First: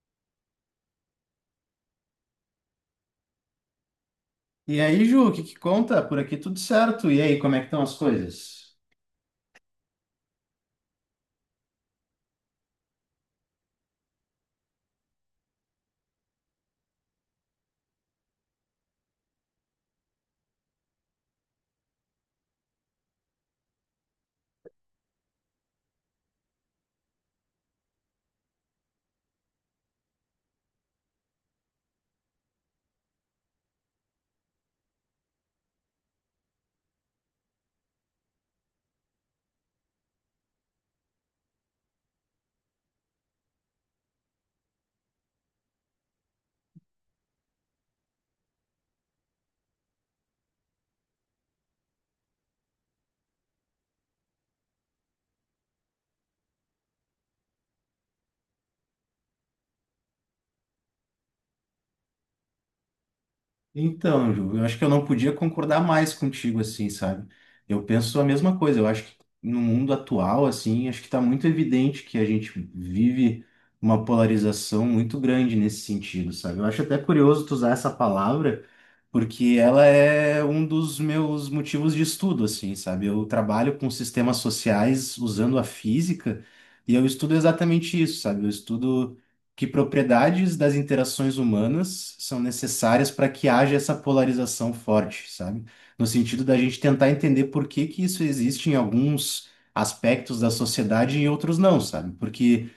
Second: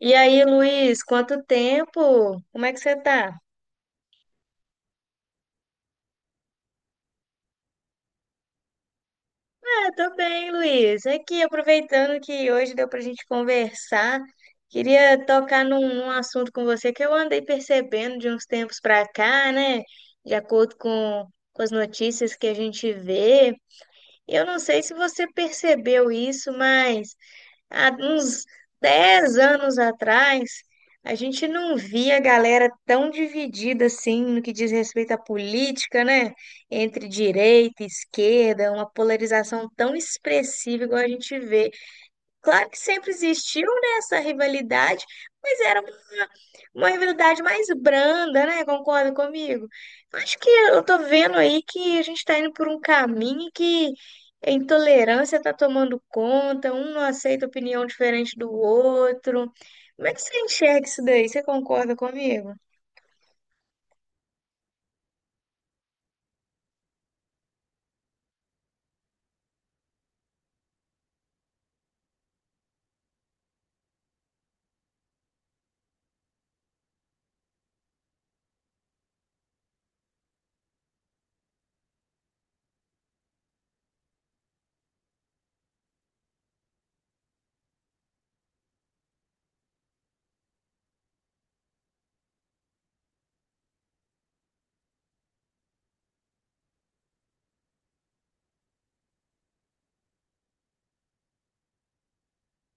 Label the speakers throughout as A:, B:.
A: E aí, Luiz, quanto tempo? Como é que você tá?
B: E aí, Ju, o que que conta? Por aqui tudo certo. E aí, como é que estão as coisas?
A: Ah, tô bem, Luiz. Aqui, aproveitando que hoje deu pra gente conversar, queria tocar num assunto com você que eu andei percebendo de uns tempos pra cá, né? De acordo com, com as notícias que a gente vê. Eu não sei se você percebeu isso, mas há uns 10 anos atrás, a gente não via a galera tão dividida assim no que diz respeito à política, né? Entre direita e esquerda, uma polarização tão expressiva igual a gente vê. Claro que sempre existiu, né, essa rivalidade, mas era uma, uma rivalidade mais branda, né? Concorda comigo? Eu Acho que eu tô vendo aí que a gente tá indo por um caminho que a intolerância tá tomando conta, um não aceita opinião diferente do outro. Como é que você enxerga isso daí? Você concorda comigo?
B: Então, Ju, eu acho que eu não podia concordar mais contigo assim, sabe? Eu penso a mesma coisa. Eu acho que no mundo atual, assim, acho que está muito evidente que a gente vive uma polarização muito grande nesse sentido, sabe? Eu acho até curioso tu usar essa palavra, porque ela é um dos meus motivos de estudo, assim, sabe? Eu trabalho com sistemas sociais usando a física e eu estudo exatamente isso, sabe? Eu estudo que propriedades das interações humanas são necessárias para que haja essa polarização forte, sabe? No sentido da gente tentar entender por que que isso existe em alguns aspectos da sociedade e em outros não, sabe? Porque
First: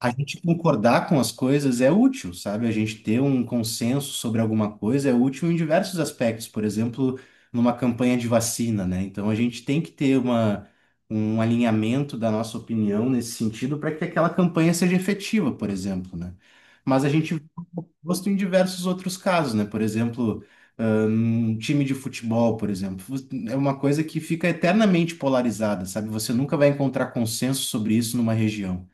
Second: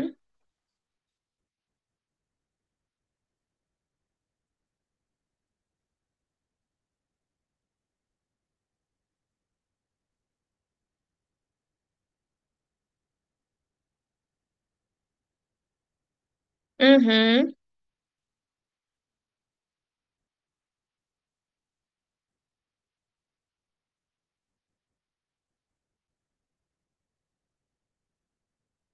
B: a gente concordar com as coisas é útil, sabe? A gente ter um consenso sobre alguma coisa é útil em diversos aspectos, por exemplo, numa campanha de vacina, né? Então a gente tem que ter um alinhamento da nossa opinião nesse sentido para que aquela campanha seja efetiva, por exemplo, né? Mas a gente
A: uhum.
B: gosta em diversos outros casos, né? Por exemplo, ah, um time de futebol, por exemplo, é uma coisa que fica eternamente polarizada, sabe? Você nunca vai encontrar consenso sobre isso numa região.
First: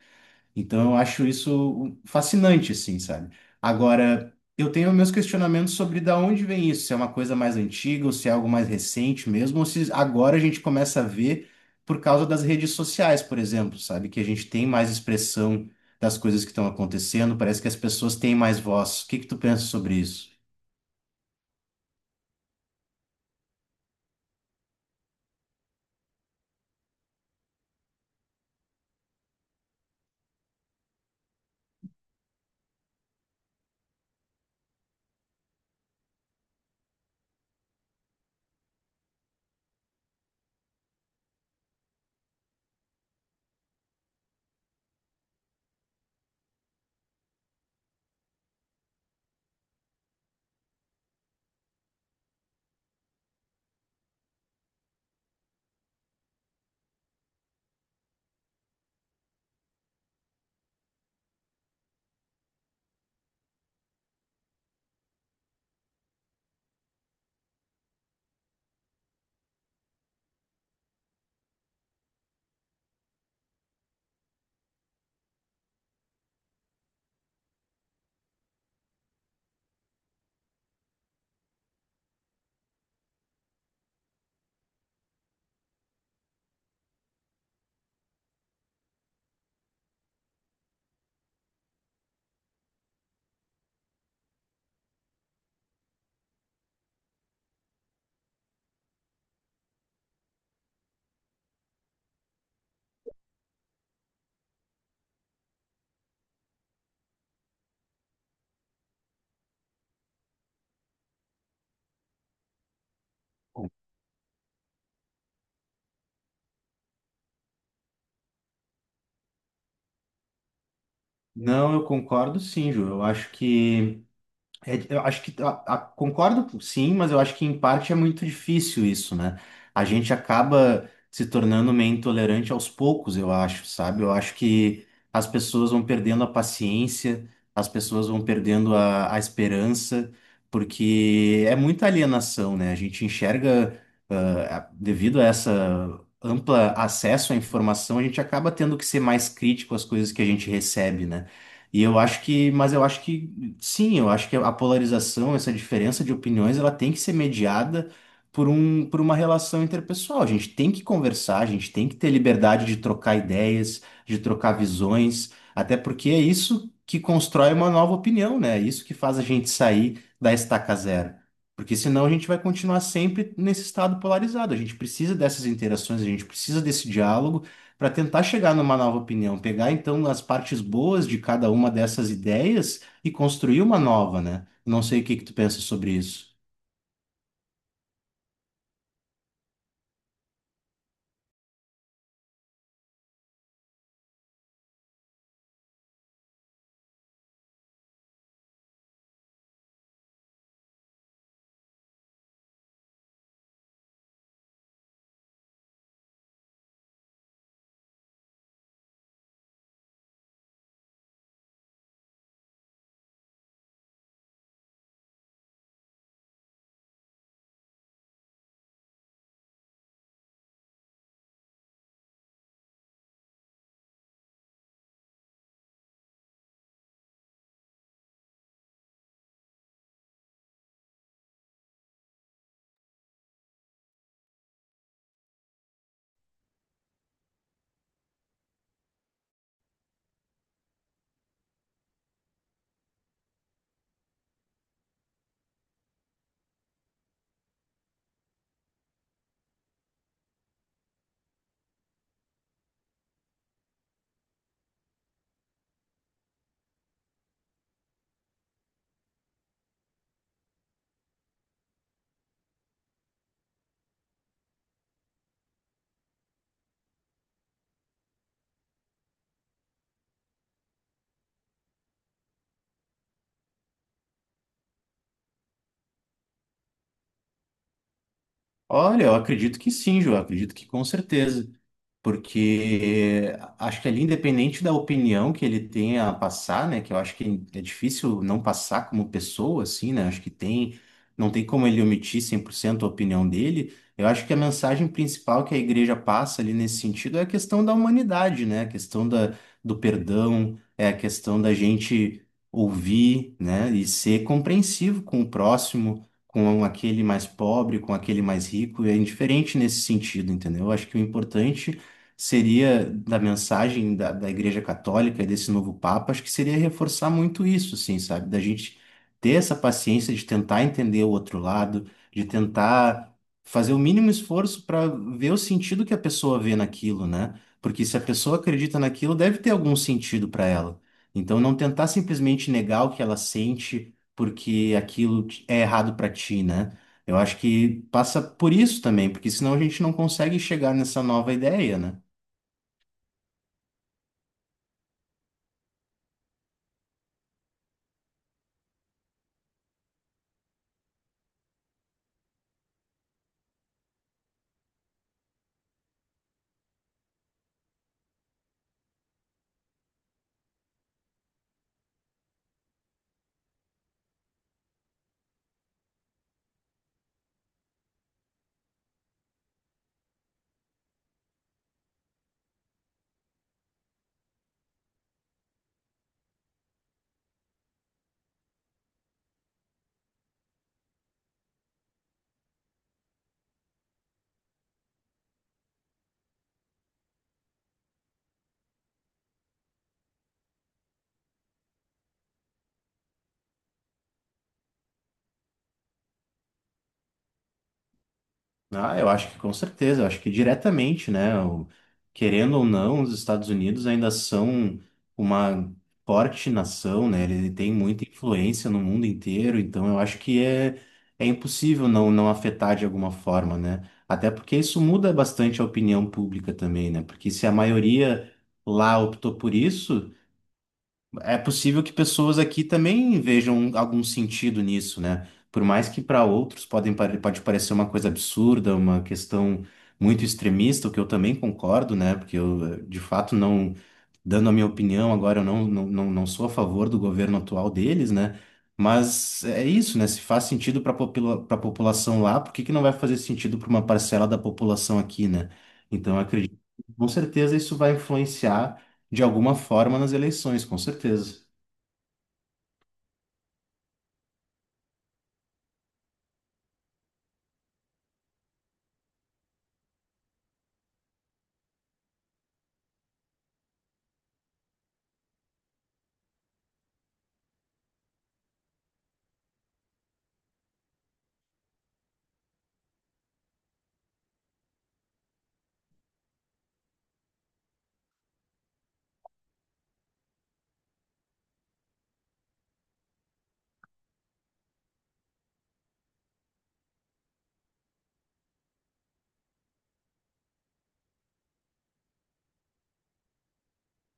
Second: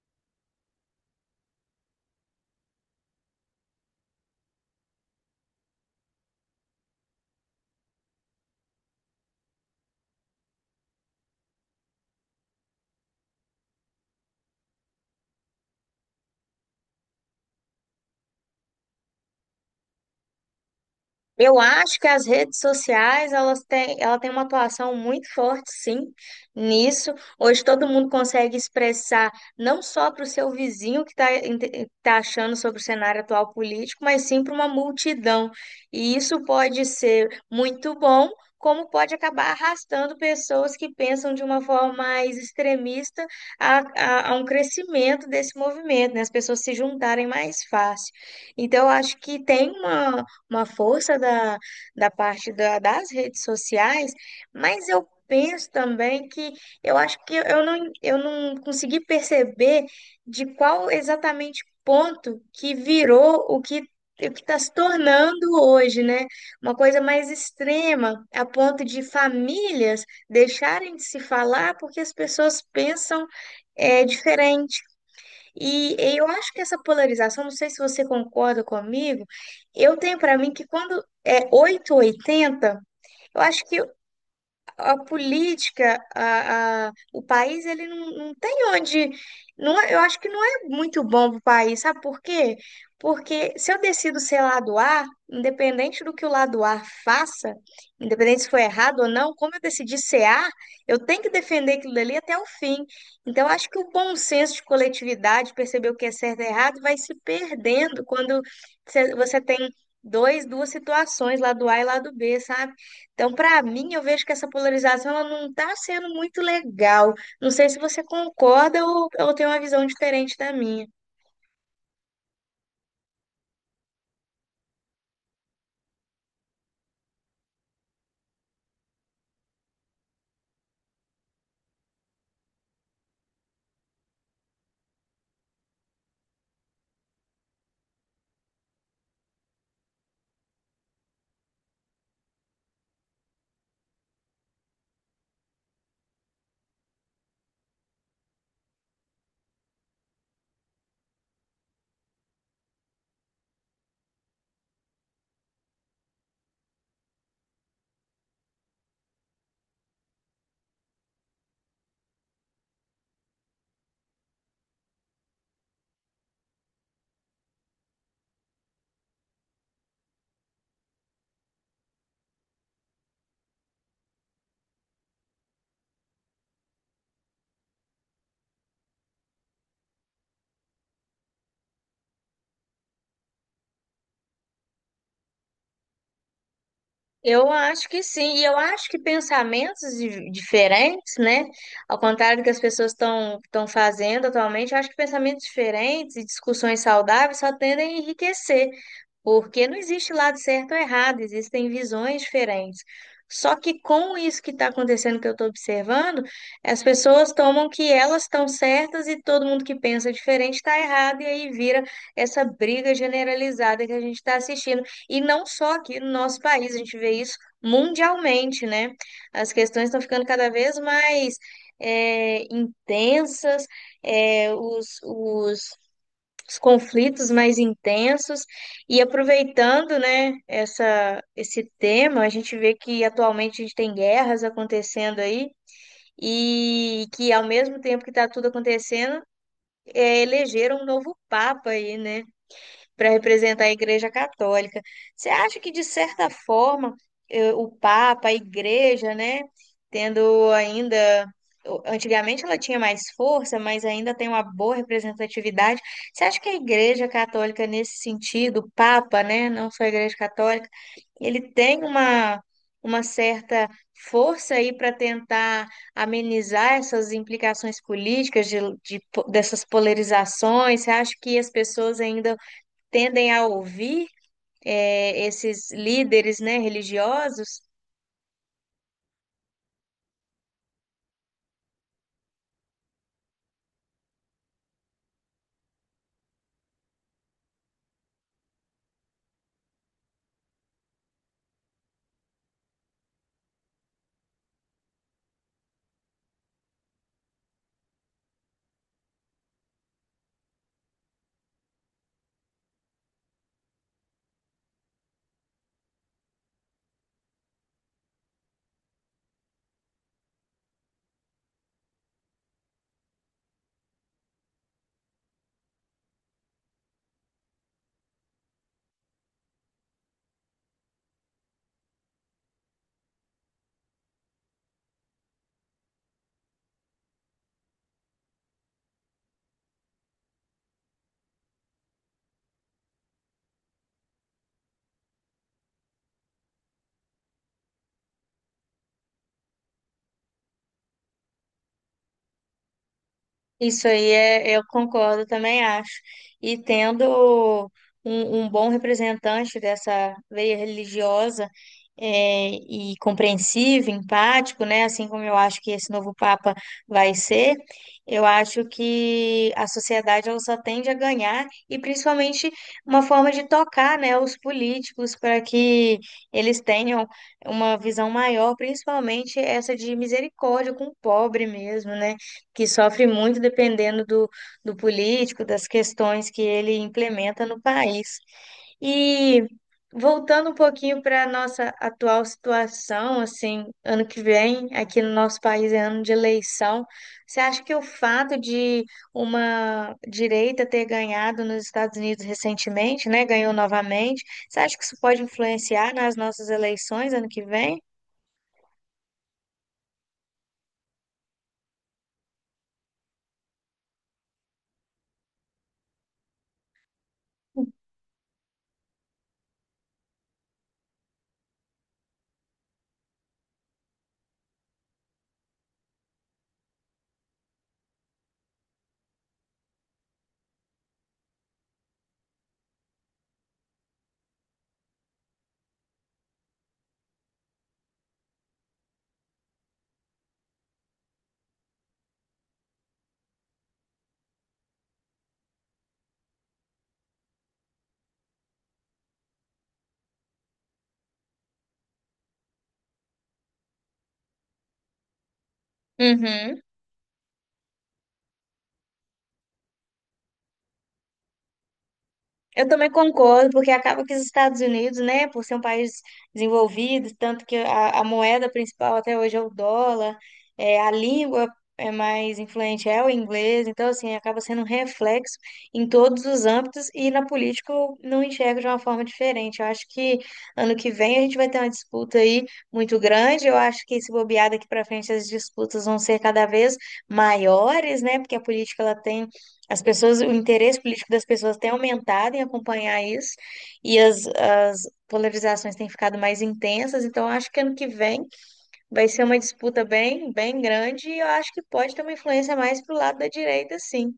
B: Então eu acho isso fascinante, assim, sabe? Agora, eu tenho meus questionamentos sobre da onde vem isso, se é uma coisa mais antiga, ou se é algo mais recente mesmo, ou se agora a gente começa a ver por causa das redes sociais, por exemplo, sabe? Que a gente tem mais expressão das coisas que estão acontecendo, parece que as pessoas têm mais voz. O que que tu pensa sobre isso?
A: Eu acho que as redes sociais, ela tem uma atuação muito forte, sim, nisso. Hoje todo mundo consegue expressar não só para o seu vizinho que está achando sobre o cenário atual político, mas sim para uma multidão. E isso pode ser muito bom, como pode acabar arrastando pessoas que pensam de uma forma mais extremista a um crescimento desse movimento, né? As pessoas se juntarem mais fácil. Então, eu acho que tem uma força da das redes sociais, mas eu penso também que eu acho que eu não consegui perceber de qual exatamente ponto que virou o que está se tornando hoje, né? Uma coisa mais extrema, a ponto de famílias deixarem de se falar porque as pessoas pensam diferente. E eu acho que essa polarização, não sei se você concorda comigo, eu tenho para mim que quando é 8 ou 80, eu acho que a política, a- o país, ele não, não tem onde. Não, é- eu acho que não é muito bom para o país, sabe por quê? Porque se eu decido ser lado A, independente do que o lado A faça, independente se foi errado ou não, como eu decidi ser A, eu tenho que defender aquilo dali até o fim. Então, eu acho que o bom senso de coletividade, perceber o que é certo e errado, vai se perdendo quando você tem duas situações, lado A e lado B, sabe? Então, para mim, eu vejo que essa polarização ela não está sendo muito legal. Não sei se você concorda ou tem uma visão diferente da minha.
B: Não, eu concordo sim, Ju. Eu acho que é, eu acho que concordo, sim, mas eu acho que em parte é muito difícil isso, né? A gente acaba se tornando meio intolerante aos poucos, eu acho, sabe? Eu acho que as pessoas vão perdendo a paciência, as pessoas vão perdendo a esperança, porque é muita alienação, né? A gente enxerga, ah, a- devido a essa ampla acesso à informação, a gente acaba tendo que ser mais crítico às coisas que a gente recebe, né? E eu acho que, mas eu acho que sim, eu acho que a polarização, essa diferença de opiniões, ela tem que ser mediada por uma relação interpessoal. A gente tem que conversar, a gente tem que ter liberdade de trocar ideias, de trocar visões, até porque é isso que constrói uma nova opinião, né? É isso que faz a gente sair da estaca zero. Porque senão a gente vai continuar sempre nesse estado polarizado. A gente precisa dessas interações, a gente precisa desse diálogo para tentar chegar numa nova opinião, pegar então as partes boas de cada uma dessas ideias e construir uma nova, né? Não sei o que que tu pensa sobre isso.
A: Eu acho que sim, e eu acho que diferentes, né? Ao contrário do que as pessoas estão fazendo atualmente, eu acho que pensamentos diferentes e discussões saudáveis só tendem a enriquecer. Porque não existe lado certo ou errado, existem visões diferentes. Só que com isso que está acontecendo, que eu estou observando, as pessoas tomam que elas estão certas e todo mundo que pensa diferente está errado, e aí vira essa briga generalizada que a gente está assistindo. E não só aqui no nosso país, a gente vê isso mundialmente, né? As questões estão ficando cada vez mais intensas, é, os, os os conflitos mais intensos. E aproveitando, né, esse tema, a gente vê que atualmente a gente tem guerras acontecendo aí, e que ao mesmo tempo que está tudo acontecendo, elegeram um novo papa aí, né? Para representar a Igreja Católica. Você acha que, de certa forma, o Papa, a Igreja, né, tendo ainda. Antigamente ela tinha mais força, mas ainda tem uma boa representatividade. Você acha que a Igreja Católica, nesse sentido, o Papa, né, não só a Igreja Católica, ele tem uma certa força aí para tentar amenizar essas implicações políticas dessas polarizações? Você acha que as pessoas ainda tendem a ouvir esses líderes, né, religiosos.
B: Olha, eu acredito que sim, Ju, eu acredito que com certeza, porque acho que ali, independente da opinião que ele tenha a passar, né, que eu acho que é difícil não passar como pessoa, assim, né, acho que tem, não tem como ele omitir 100% a opinião dele, eu acho que a mensagem principal que a igreja passa ali nesse sentido é a questão da humanidade, né, a questão do perdão, é a questão da gente ouvir, né, e ser compreensivo com o próximo, com aquele mais pobre, com aquele mais rico, é indiferente nesse sentido, entendeu? Eu acho que o importante seria da mensagem da Igreja Católica e desse novo Papa, acho que seria reforçar muito isso, assim, sabe? Da gente ter essa paciência de tentar entender o outro lado, de tentar fazer o mínimo esforço para ver o sentido que a pessoa vê naquilo, né? Porque se a pessoa acredita naquilo, deve ter algum sentido para ela. Então, não tentar simplesmente negar o que ela sente porque é errado para ti, né? Eu acho que passa por isso também, porque senão a gente não consegue chegar nessa nova ideia, né?
A: Isso aí é, eu concordo, também acho. E tendo um bom representante dessa veia religiosa, e compreensivo, empático, né? Assim como eu acho que esse novo Papa vai ser, eu acho que a sociedade ela só tende a ganhar, e principalmente uma forma de tocar, né, os políticos para que eles tenham uma visão maior, principalmente essa de misericórdia com o pobre mesmo, né? Que sofre muito dependendo do político, das questões que ele implementa no país. E voltando um pouquinho para a nossa atual situação, assim, ano que vem, aqui no nosso país é ano de eleição. Você acha que o fato de uma direita ter ganhado nos Estados Unidos recentemente, né, ganhou novamente, você acha que isso pode influenciar nas nossas eleições ano que vem?
B: Ah, eu acho que com certeza, eu acho que diretamente, né? Querendo ou não, os Estados Unidos ainda são uma forte nação, né? Ele tem muita influência no mundo inteiro, então eu acho que é impossível não afetar de alguma forma, né? Até porque isso muda bastante a opinião pública também, né? Porque se a maioria lá optou por isso, é possível que pessoas aqui também vejam algum sentido nisso, né? Por mais que para outros pode parecer uma coisa absurda, uma questão muito extremista, o que eu também concordo, né? Porque eu, de fato, não, dando a minha opinião, agora eu não sou a favor do governo atual deles, né? Mas é isso, né? Se faz sentido para a população lá, por que que não vai fazer sentido para uma parcela da população aqui, né? Então, eu acredito,
A: Uhum.
B: que, com certeza isso vai influenciar de alguma forma nas eleições, com certeza.
A: Eu também concordo, porque acaba que os Estados Unidos, né, por ser um país desenvolvido, tanto que a moeda principal até hoje é o dólar, é, a língua é mais influente é o inglês, então, assim, acaba sendo um reflexo em todos os âmbitos, e na política eu não enxergo de uma forma diferente. Eu acho que ano que vem a gente vai ter uma disputa aí muito grande, eu acho que se bobear daqui para frente as disputas vão ser cada vez maiores, né, porque a política ela tem as pessoas, o interesse político das pessoas tem aumentado em acompanhar isso, as polarizações têm ficado mais intensas, então eu acho que ano que vem vai ser uma disputa bem grande, e eu acho que pode ter uma influência mais pro lado da direita, sim.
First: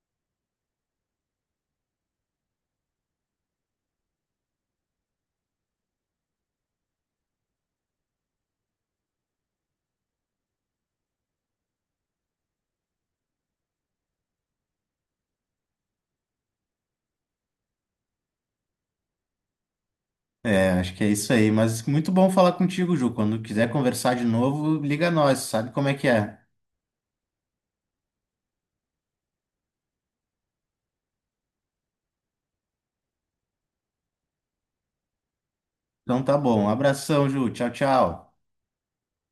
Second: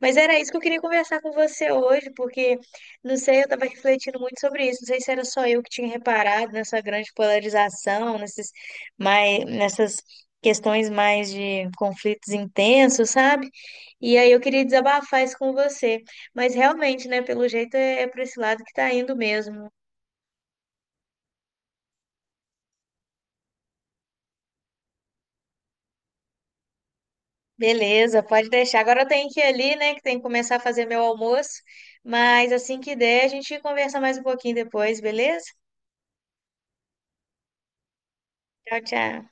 A: Mas era isso que eu queria conversar com você hoje, porque, não sei, eu estava refletindo muito sobre isso, não sei se era só eu que tinha reparado nessa grande polarização, nessas questões mais de conflitos intensos, sabe? E aí eu queria desabafar isso com você. Mas realmente, né, pelo jeito é para esse lado que tá indo mesmo.
B: É, acho que é isso aí. Mas muito bom falar contigo, Ju. Quando quiser conversar de novo, liga nós, sabe como é que é.
A: Beleza, pode deixar. Agora eu tenho que ir ali, né, que tem que começar a fazer meu almoço. Mas assim que der, a gente conversa mais um pouquinho depois, beleza?
B: Então tá bom. Um abração, Ju. Tchau, tchau.
A: Tchau, tchau.